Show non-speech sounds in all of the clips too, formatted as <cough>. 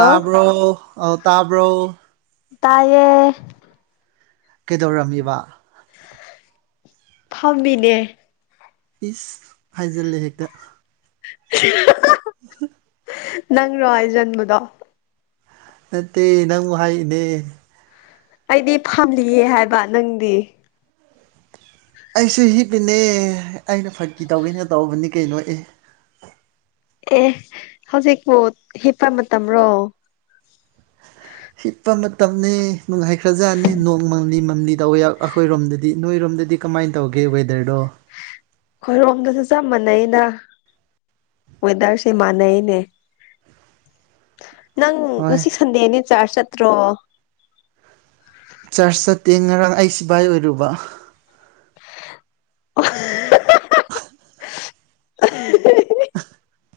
ꯑꯣ ꯑ ꯇꯥꯕ꯭ꯔꯣ ꯇꯥꯏꯌꯦ ꯀꯩꯗꯧꯔꯝꯃꯤꯕ ꯐꯝꯃꯤꯅꯦ ꯏꯁ ꯍꯥꯏꯖꯤꯜꯂꯦ ꯍꯦꯛꯇ <unintelligible> <unintelligible> ꯅꯪꯔꯣ ꯍꯥꯏꯖꯟꯕꯗꯣ ꯅꯠꯇꯦ ꯅꯪꯕꯨ ꯍꯥꯏꯔꯤꯅꯦ ꯑꯩꯗꯤ ꯐꯝꯂꯤꯌꯦ ꯍꯥꯏꯕ ꯅꯪꯗꯤ ꯑꯩꯁꯨ ꯍꯤꯞꯂꯤꯅꯦ ꯑꯩꯅ ꯐꯥꯒꯤ ꯇꯧꯒꯦꯅ ꯇꯧꯕꯅꯤ ꯀꯩꯅꯣ ꯑꯦ ꯑꯦ ꯑꯦ ꯍꯧꯖꯤꯛꯄꯣ ꯍꯤꯞꯄ ꯃꯇꯝꯔꯣ ꯍꯤꯞꯄ ꯃꯇꯝꯅꯦ ꯅꯨꯡꯉꯥꯏꯈ꯭ꯔꯖꯥꯠꯅꯤ ꯅꯣꯡ ꯃꯪꯂꯤ ꯃꯪꯂꯤ ꯇꯧꯕꯌꯥꯎ ꯑꯈꯣꯏꯔꯣꯝꯗꯗꯤ ꯅꯣꯏꯔꯣꯝꯗꯗꯤ ꯀꯃꯥꯏ ꯇꯧꯒꯦ ꯋꯦꯗꯔꯗꯣ ꯈꯣꯏꯔꯣꯝꯗꯖꯨ ꯆꯞ ꯃꯥꯟꯅꯩꯩꯅ ꯋꯦꯗꯔꯁꯦ ꯃꯥꯟꯅꯩꯅꯦ ꯅꯪ ꯍꯣꯏ ꯉꯁꯤ ꯁꯟꯗꯦꯅꯤ ꯆꯥꯔꯖ ꯆꯠꯇ꯭ꯔꯣ ꯆꯥꯔꯆ ꯆꯠꯇꯦ ꯉꯔꯥꯡ ꯑꯩ ꯁꯤꯚꯥꯏ ꯑꯣꯏꯔꯨꯕ <unintelligible> <unintelligible> <unintelligible>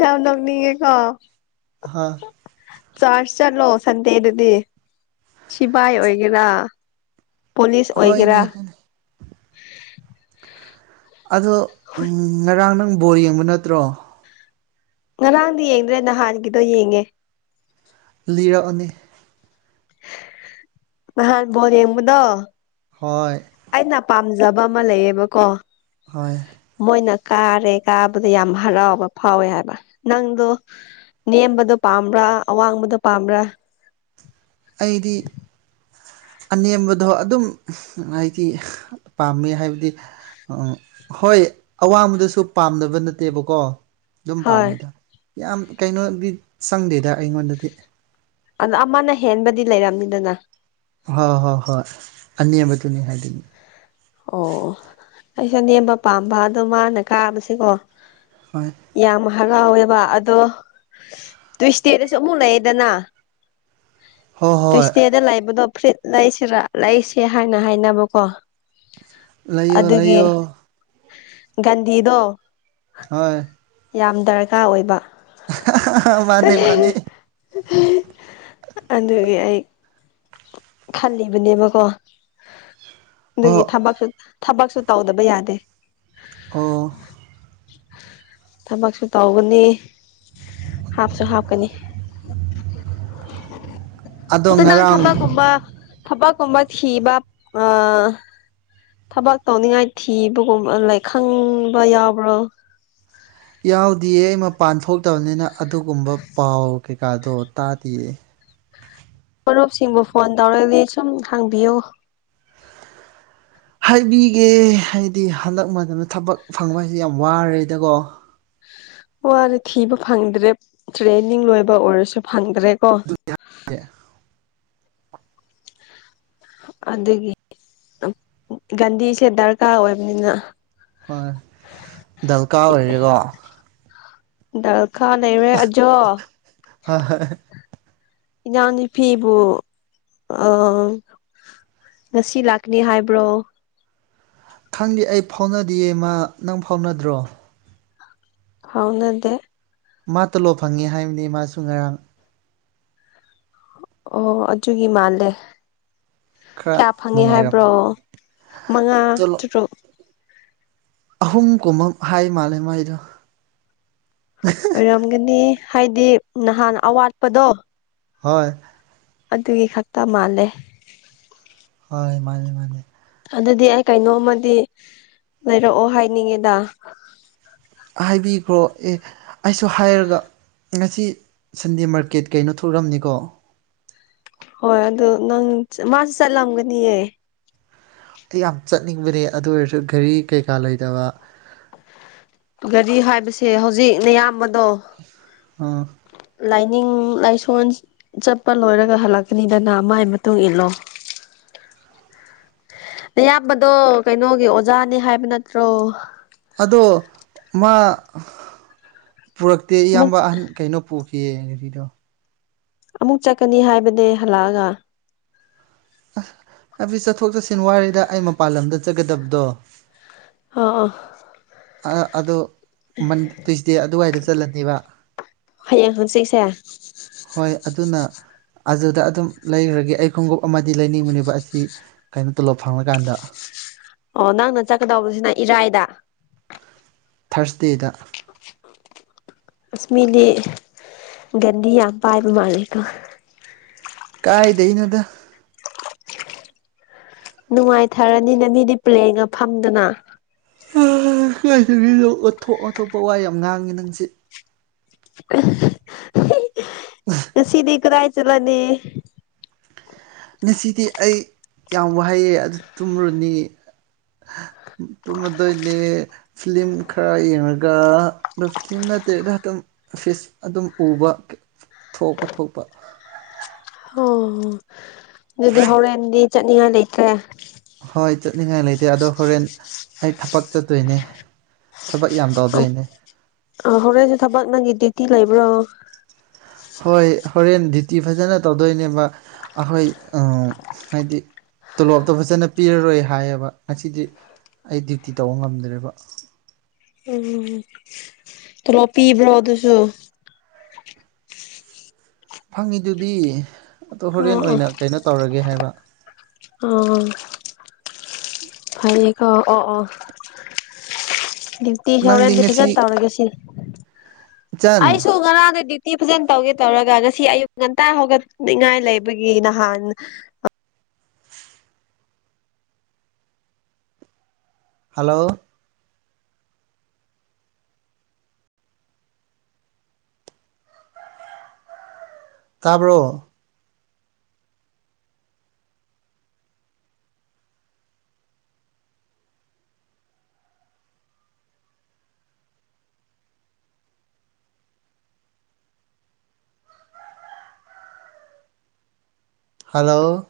ꯌꯥꯝ ꯅꯣꯛꯅꯤꯡꯉꯦ ꯀꯣ ꯍꯥꯥ ꯆꯥꯔꯆ ꯆꯠꯂꯣ ꯁꯟꯗꯦꯗꯗꯤ ꯁꯤꯕꯥꯥꯏ ꯑꯣꯏꯒꯦꯔ ꯄꯨꯂꯤꯁ ꯑꯣꯏꯒꯦꯔ ꯍꯣꯏꯅꯦ ꯍꯣꯏꯅꯦ ꯑꯗꯨ ꯎꯝ ꯉꯔꯥꯡ ꯅꯪ ꯕꯣꯜ ꯌꯦꯡꯕ ꯅꯠꯇ꯭ꯔꯣ ꯉꯔꯥꯡꯗꯤ ꯌꯦꯡꯗ꯭ꯔꯦ ꯅꯍꯥꯟꯒꯤꯗꯣ ꯌꯦꯡꯉꯦ ꯂꯤꯔꯛꯑꯣꯅꯦ ꯥꯉꯍꯥꯟ ꯕꯣꯜ ꯌꯦꯡꯕꯗꯣ ꯍꯣꯏ ꯑꯩꯅ ꯄꯥꯝꯖꯕ ꯑꯃ ꯂꯩꯌꯦꯕꯀꯣ ꯍꯣꯏ ꯃꯣꯏꯅ ꯀꯥꯔꯦ ꯀꯥꯕꯗ ꯌꯥꯝ ꯍꯔꯥꯎꯕ ꯐꯥꯎꯋꯦ ꯍꯥꯏꯕ ꯅꯪꯗꯣ ꯅꯦꯝꯕꯗꯣ ꯄꯥꯝꯕ꯭ꯔ ꯑꯋꯥꯡꯕꯗ ꯄꯥꯝꯕ꯭ꯔ ꯑꯩꯗꯤ ꯑꯅꯦꯝꯕꯗꯣ ꯑꯗꯨꯝ ꯍꯥꯏꯗꯤ ꯄꯥꯝꯃꯦ ꯍꯥꯏꯕꯗꯤ ꯑꯪ ꯍꯣꯏ ꯑꯋꯥꯕꯗꯨꯁꯨ ꯄꯥꯝꯗꯕ ꯅꯠꯇꯦꯕꯀꯣ ꯑꯗꯨꯝ ꯍꯣꯏ ꯄꯥꯝꯃꯦꯗ ꯌꯥꯝ ꯀꯩꯅꯣꯗꯤ ꯆꯪꯗꯦꯗ ꯑꯩꯉꯣꯟꯗꯗꯤ ꯑꯗꯣ ꯑꯃꯅ ꯍꯦꯟꯕꯗꯤ ꯂꯩꯔꯝꯅꯤꯗꯅ ꯍꯣꯏ ꯍꯣꯏ ꯍꯣꯏ ꯑꯅꯦꯝꯕꯗꯨꯅꯤ ꯍꯥꯏꯗꯤ ꯑꯣ ꯑꯣ ꯑꯩꯁꯨ ꯑꯅꯦꯝꯕ ꯄꯥꯝꯕ ꯑꯗꯣ ꯃꯥꯅ ꯀꯥꯕꯁꯦꯀꯣ ꯍꯣꯏ ꯌꯥꯝ ꯍꯔꯥꯎꯋꯦꯕ ꯑꯗꯣ ꯇꯨꯏꯁꯗꯦꯗꯁꯨ ꯑꯃꯨꯛ ꯂꯩꯌꯦꯗꯅ ꯍꯣꯏ ꯍꯣꯏ ꯇꯨꯏꯁꯗꯦꯗ ꯂꯩꯕꯗꯣ ꯐ꯭ꯔꯤꯠ ꯂꯩꯁꯤꯔꯥ ꯂꯩꯁꯦ ꯍꯥꯏꯅ ꯍꯥꯏꯅꯕꯀꯣ ꯂꯩꯌꯣ ꯑꯗꯨꯒꯤ ꯂꯩꯌꯣ ꯒꯥꯟꯙꯤꯗꯣ ꯍꯣꯏ ꯌꯥꯝ ꯗꯔꯀꯥꯔ ꯑꯣꯏꯕ ꯃꯥꯅꯦ ꯃꯥꯅꯦ ꯑꯗꯨꯒꯤ ꯑꯩ ꯈꯜꯂꯤꯕꯅꯦꯕꯀꯣ ꯑꯗꯨꯒꯤ ꯑꯣ ꯊꯕꯛꯁꯨ ꯊꯕꯛꯁꯨ ꯇꯧꯗꯕ ꯌꯥꯗꯦ ꯑꯣ ꯊꯕꯛꯁꯨ ꯇꯧꯒꯅꯤ ꯍꯥꯞꯁꯨ ꯍꯥꯞꯀꯅꯤ <inaudible> ꯑꯗꯨ ꯅꯪ ꯉꯔꯥꯡ ꯊꯕꯛꯀꯨꯝꯕ ꯊꯕꯛꯀꯨꯝꯕ ꯊꯤꯕ ꯑꯥ ꯊꯕꯛ ꯇꯧꯅꯤꯡꯉꯥꯏ ꯊꯤꯕꯒꯨꯝꯕ ꯂꯩ ꯈꯪꯕ ꯌꯥꯎꯕ꯭ꯔꯣ ꯌꯥꯎꯗꯤꯌꯦ ꯑꯩ ꯃꯄꯥꯟ ꯊꯣꯛꯇꯕꯅꯤꯅ ꯑꯗꯨꯒꯨꯝꯕ ꯄꯥꯎ ꯀꯩꯀꯥꯗꯣ ꯇꯥꯗꯤꯌꯦ ꯃꯔꯨꯞꯁꯤꯡꯕꯨ ꯐꯣꯟ ꯇꯧꯔꯗꯤ ꯁꯨꯝ ꯍꯪꯕꯤꯌꯣ ꯍꯥꯏꯕꯤꯒꯦ ꯍꯥꯏꯗꯤ ꯍꯟꯗꯛ ꯃꯇꯝꯗ ꯊꯕꯛ ꯐꯪꯕ ꯍꯥꯏꯖꯦ ꯌꯥꯝ ꯋꯥꯔꯦꯗꯀꯣ ꯋꯥꯔꯦ ꯊꯤꯕ ꯐꯪꯗ꯭ꯔꯦ ꯇ꯭ꯔꯦꯅꯤꯡ ꯂꯣꯏꯕ ꯑꯣꯏꯔꯁꯨ ꯐꯪꯗ꯭ꯔꯦ ꯀꯣ <unintelligible> ꯑꯗꯨꯒꯤ ꯒꯥꯟꯙꯤꯁꯦ ꯗꯔꯀꯥꯔ ꯑꯣꯏꯕꯅꯤꯅ ꯍꯣꯏ ꯗꯜꯀꯥꯔ ꯑꯣꯏꯔꯦꯀꯣ ꯗꯜꯈꯥ ꯂꯩꯔꯦ ꯑꯗꯣ ꯍꯣꯏ‌ ꯍꯣꯏ ꯏꯅꯥꯎ ꯅꯨꯨꯄꯤꯕꯨ ꯑꯥ ꯉꯁꯤ ꯂꯥꯛꯀꯅꯤ ꯍꯥꯏꯕ꯭ꯔꯣ ꯈꯪꯗꯦ ꯑꯩ ꯐꯥꯎꯅꯗꯤꯌꯦ ꯃꯥ ꯅꯪ ꯐꯥꯎꯅꯗ꯭ꯔꯣ ꯐꯥꯎꯅꯗꯦ ꯃꯥ ꯇꯣꯂꯣꯞ ꯐꯪꯉꯦ ꯍꯥꯏꯕꯅꯦ ꯃꯥꯁꯨ ꯉꯔꯥꯡ ꯑꯣ ꯑꯗꯨꯒꯤ ꯃꯥꯜꯂꯦ ꯈꯔ ꯀꯌꯥ ꯐꯪꯉꯦ ꯍꯥꯏꯕ꯭ꯔꯣ ꯅꯨꯡꯉꯥꯏꯔꯝꯃꯅꯤ ꯃꯉꯥ ꯇꯣꯂꯣꯞ ꯇꯔꯨꯛ ꯑꯍꯨꯝꯒꯨꯝꯕ ꯍꯥꯏ ꯃꯥꯜꯂꯦ ꯃꯥꯏꯗꯣ ꯑꯣꯏꯔꯝꯒꯅꯤ ꯍꯥꯏꯗꯤ ꯅꯍꯥꯟ ꯑꯋꯥꯠꯄꯗꯣ ꯍꯣꯏ ꯑꯗꯨꯒꯤ ꯈꯛꯇ ꯃꯥꯜꯂꯦ ꯍꯣꯏ ꯃꯥꯅꯦ ꯃꯥꯅꯦ ꯑꯗꯨꯗꯤ ꯑꯩ ꯀꯩꯅꯣꯝꯃꯥꯗꯤ ꯂꯩꯔꯛꯑꯣ ꯍꯥꯏꯅꯤꯡꯉꯦꯗ ꯍꯥꯏꯕꯤꯈ꯭ꯔꯣ ꯑꯦ ꯑꯩꯁꯨ ꯍꯥꯏꯔꯒ ꯉꯁꯤ ꯁꯟꯗꯦ ꯃꯥꯔꯀꯦꯠ ꯀꯩꯅꯣ ꯊꯣꯔ꯭ꯛꯝꯅꯤꯀꯣ꯫ ꯍꯣꯏ ꯑꯗꯨ ꯅꯪ ꯃꯥꯁꯨ ꯆꯠꯂꯝꯒꯅꯤꯌꯦ꯫ ꯑꯩ ꯌꯥꯝ ꯆꯠꯅꯤꯡꯕꯅꯦ ꯑꯗꯨ ꯑꯣꯏꯔꯁꯨ ꯘꯔꯤ ꯀꯩꯀꯥ ꯂꯩꯇꯕ꯫ ꯒꯥꯔꯤ ꯍꯥꯏꯕꯁꯦ ꯍꯧꯖꯤꯛ ꯅꯌꯥꯝꯕꯗꯣ ꯑꯥ꯫ ꯂꯥꯏꯅꯤꯡ ꯂꯥꯏꯁꯣꯟ ꯆꯠꯄ ꯂꯣꯏꯔꯒ ꯍꯜꯂꯛꯀꯅꯤꯗꯅ ꯃꯥꯏ ꯃꯇꯨꯡ ꯏꯜꯂꯣ꯫ <inaudible> ꯌꯥꯝꯕꯗꯣ ꯀꯩꯅꯣꯒꯤ ꯑꯣꯖꯥꯅꯤ ꯍꯥꯏꯕ ꯅꯠꯇ꯭ꯔꯣ꯫ ꯑꯗꯣ ꯃꯥ ꯄꯨꯔꯛꯇꯦ ꯑꯃꯨꯛ ꯏꯌꯥꯝꯕ ꯑꯍꯟ ꯀꯩꯅꯣ ꯄꯨꯈꯤ ꯀꯤꯌꯦ ꯉꯁꯤꯗꯣ꯫ ꯑꯃꯨꯛ ꯆꯠꯀꯅꯤ ꯍꯥꯏꯕꯅꯦ ꯍꯜꯂꯛꯑꯒ꯫ ꯑꯁ ꯍꯥꯏꯕꯗꯤ ꯆꯠꯊꯣꯛ ꯆꯠꯁꯤꯟ ꯋꯥꯌꯦꯗ ꯑꯩ ꯃꯄꯥꯟ ꯂꯝꯗ ꯆꯠꯀꯗꯕꯗꯣ꯫ ꯑ ꯑꯥ꯫ ꯑ ꯑꯗꯨ ꯃꯟ ꯇꯨꯋꯁꯗꯦ ꯑꯗꯨꯋꯥꯏꯗ ꯆꯠꯂꯅꯤꯕ꯫ ꯍꯌꯦꯡ ꯍꯪꯆꯤꯠꯁꯦ ꯍꯣꯏ ꯑꯗꯨꯅ ꯑꯗꯨꯗ ꯑꯗꯨꯝ ꯂꯩꯔꯨꯔꯒꯦ ꯑꯩ ꯈꯣꯡꯎꯞ ꯑꯃꯗꯤ ꯂꯩꯅꯤꯡꯕꯅꯤꯕ ꯑꯁꯤ ꯀꯩꯅꯣ ꯇꯣꯂꯣꯞ ꯐꯪꯂꯀꯥꯟꯗ꯫ ꯑꯣ ꯅꯪꯅ ꯆꯠꯀꯗꯧꯕꯁꯤꯅ ꯏꯔꯥꯏꯗ꯫ ꯊ꯭ꯔꯁꯗꯦꯗ꯫ ꯏꯁ ꯃꯤꯗꯤ ꯒꯟꯗꯤ ꯌꯥꯝ ꯄꯥꯏꯕ ꯃꯥꯜꯂꯦꯀꯣ꯫ ꯀꯥꯏꯗꯩꯅꯣꯗ꯫ ꯅꯨꯡꯉꯥꯏꯊꯔꯅꯤꯅ ꯃꯤꯗꯤ ꯄ꯭ꯂꯦꯟꯒ ꯐꯝꯗꯅ꯫ <unintelligible> ꯉꯁꯤꯗꯤ ꯅꯪ ꯑꯣꯊꯣꯞ ꯑꯊꯣꯞꯄ ꯋꯥ ꯌꯥꯝ ꯉꯥꯡꯉꯤ ꯅꯪꯁꯤ꯫ ꯎ <unintelligible> ꯎꯝ <unintelligible> ꯉꯁꯤꯗꯤ ꯀꯔꯥꯏ ꯆꯠꯂꯅꯤ꯫ ꯉꯁꯤꯗꯤ ꯑꯩ ꯌꯥꯝ ꯋꯥꯍꯩꯌꯦ ꯑꯗꯨ ꯇꯨꯝꯃꯨꯔꯅꯤꯌꯦ꯫ ꯇꯨꯝꯃꯗꯣꯏꯅꯦ꯫ ꯐꯤꯂꯤꯝ ꯈꯔ ꯌꯦꯡꯉꯒ ꯑꯗꯣ ꯐꯤꯂꯤꯝ ꯅꯠꯇꯦꯗ ꯑꯗꯨꯝ ꯐꯤꯁ ꯑꯗꯨꯝ ꯎꯕ ꯊꯣꯛꯄ ꯊꯣꯛꯄ꯫ ꯑꯣ ꯑꯗꯨꯗꯤ ꯍꯧꯔꯦꯟꯗꯤ ꯆꯠꯅꯤꯡꯉꯥꯏ ꯂꯩꯇ꯭ꯔꯦ꯫ ꯍꯣꯏ ꯆꯠꯅꯤꯡꯉꯥꯏ ꯂꯩꯇꯦ ꯑꯗꯣ ꯍꯣꯔꯦꯟ ꯑꯩ ꯊꯕꯛ ꯆꯠꯇꯣꯏꯅꯦ꯫ ꯊꯕꯛ ꯌꯥꯝ ꯇꯧꯗꯣꯏꯅꯦ꯫ ꯑ ꯍꯣꯔꯦꯟꯁꯨ ꯊꯕꯛ ꯅꯪꯒꯤ ꯗ꯭ꯌꯨꯇꯤ ꯂꯩꯕ꯭ꯔꯣ꯫ ꯍꯣꯏ ꯍꯣꯔꯦꯟ ꯗ꯭ꯌꯨꯇꯤ ꯐꯖꯅ ꯇꯧꯗꯣꯏꯅꯦꯕ ꯑꯩꯈꯣꯏ ꯑꯝ ꯍꯥꯏꯗꯤ ꯇꯣꯂꯣꯞꯇꯣ ꯐꯖꯅ ꯄꯤꯔꯔꯣꯏ ꯍꯥꯏꯌꯦꯕ ꯉꯁꯤꯗꯤ ꯑꯩ ꯗ꯭ꯌꯨꯇꯤ ꯇꯧꯕ ꯉꯝꯗ꯭ꯔꯦꯕ꯫ ꯎꯝ ꯇꯣꯂꯣꯞ ꯄꯤꯕ꯭ꯔꯣ ꯑꯗꯨꯁꯨ꯫ ꯐꯪꯉꯤꯗꯨꯗꯤ ꯑꯗꯣ ꯑꯣ ꯍꯣꯔꯦꯟ ꯑꯣ ꯑꯣꯏꯅ ꯀꯩꯅꯣ ꯇꯧꯔꯒꯦ ꯍꯥꯏꯕ꯫ ꯑꯣ꯫ ꯐꯩꯌꯦꯀꯣ ꯑꯣ ꯑꯣ꯫ ꯗ꯭ꯌꯨꯇꯤ ꯅꯪꯗꯤ ꯍꯧꯔꯦꯟꯗꯤ ꯉꯁꯤ ꯐꯖꯟ ꯇꯧꯔꯒꯦ ꯁꯤ ꯏꯆꯟ ꯑꯩꯁꯨꯨ ꯉꯔꯥꯡꯅ ꯗ꯭ꯌꯨ ꯇꯤ ꯐꯖꯅ ꯇꯧꯒꯦ ꯇꯧꯔꯒ ꯉꯁꯤ ꯑꯌꯨꯛ ꯉꯟꯇꯥ ꯍꯧꯒꯠꯅꯤꯉꯥꯏ ꯂꯩꯕꯒꯤ ꯅꯍꯥꯟ ꯍꯜꯂꯣ꯫ ꯇꯥꯕ꯭ꯔꯣ꯫ ꯍꯜꯂꯣ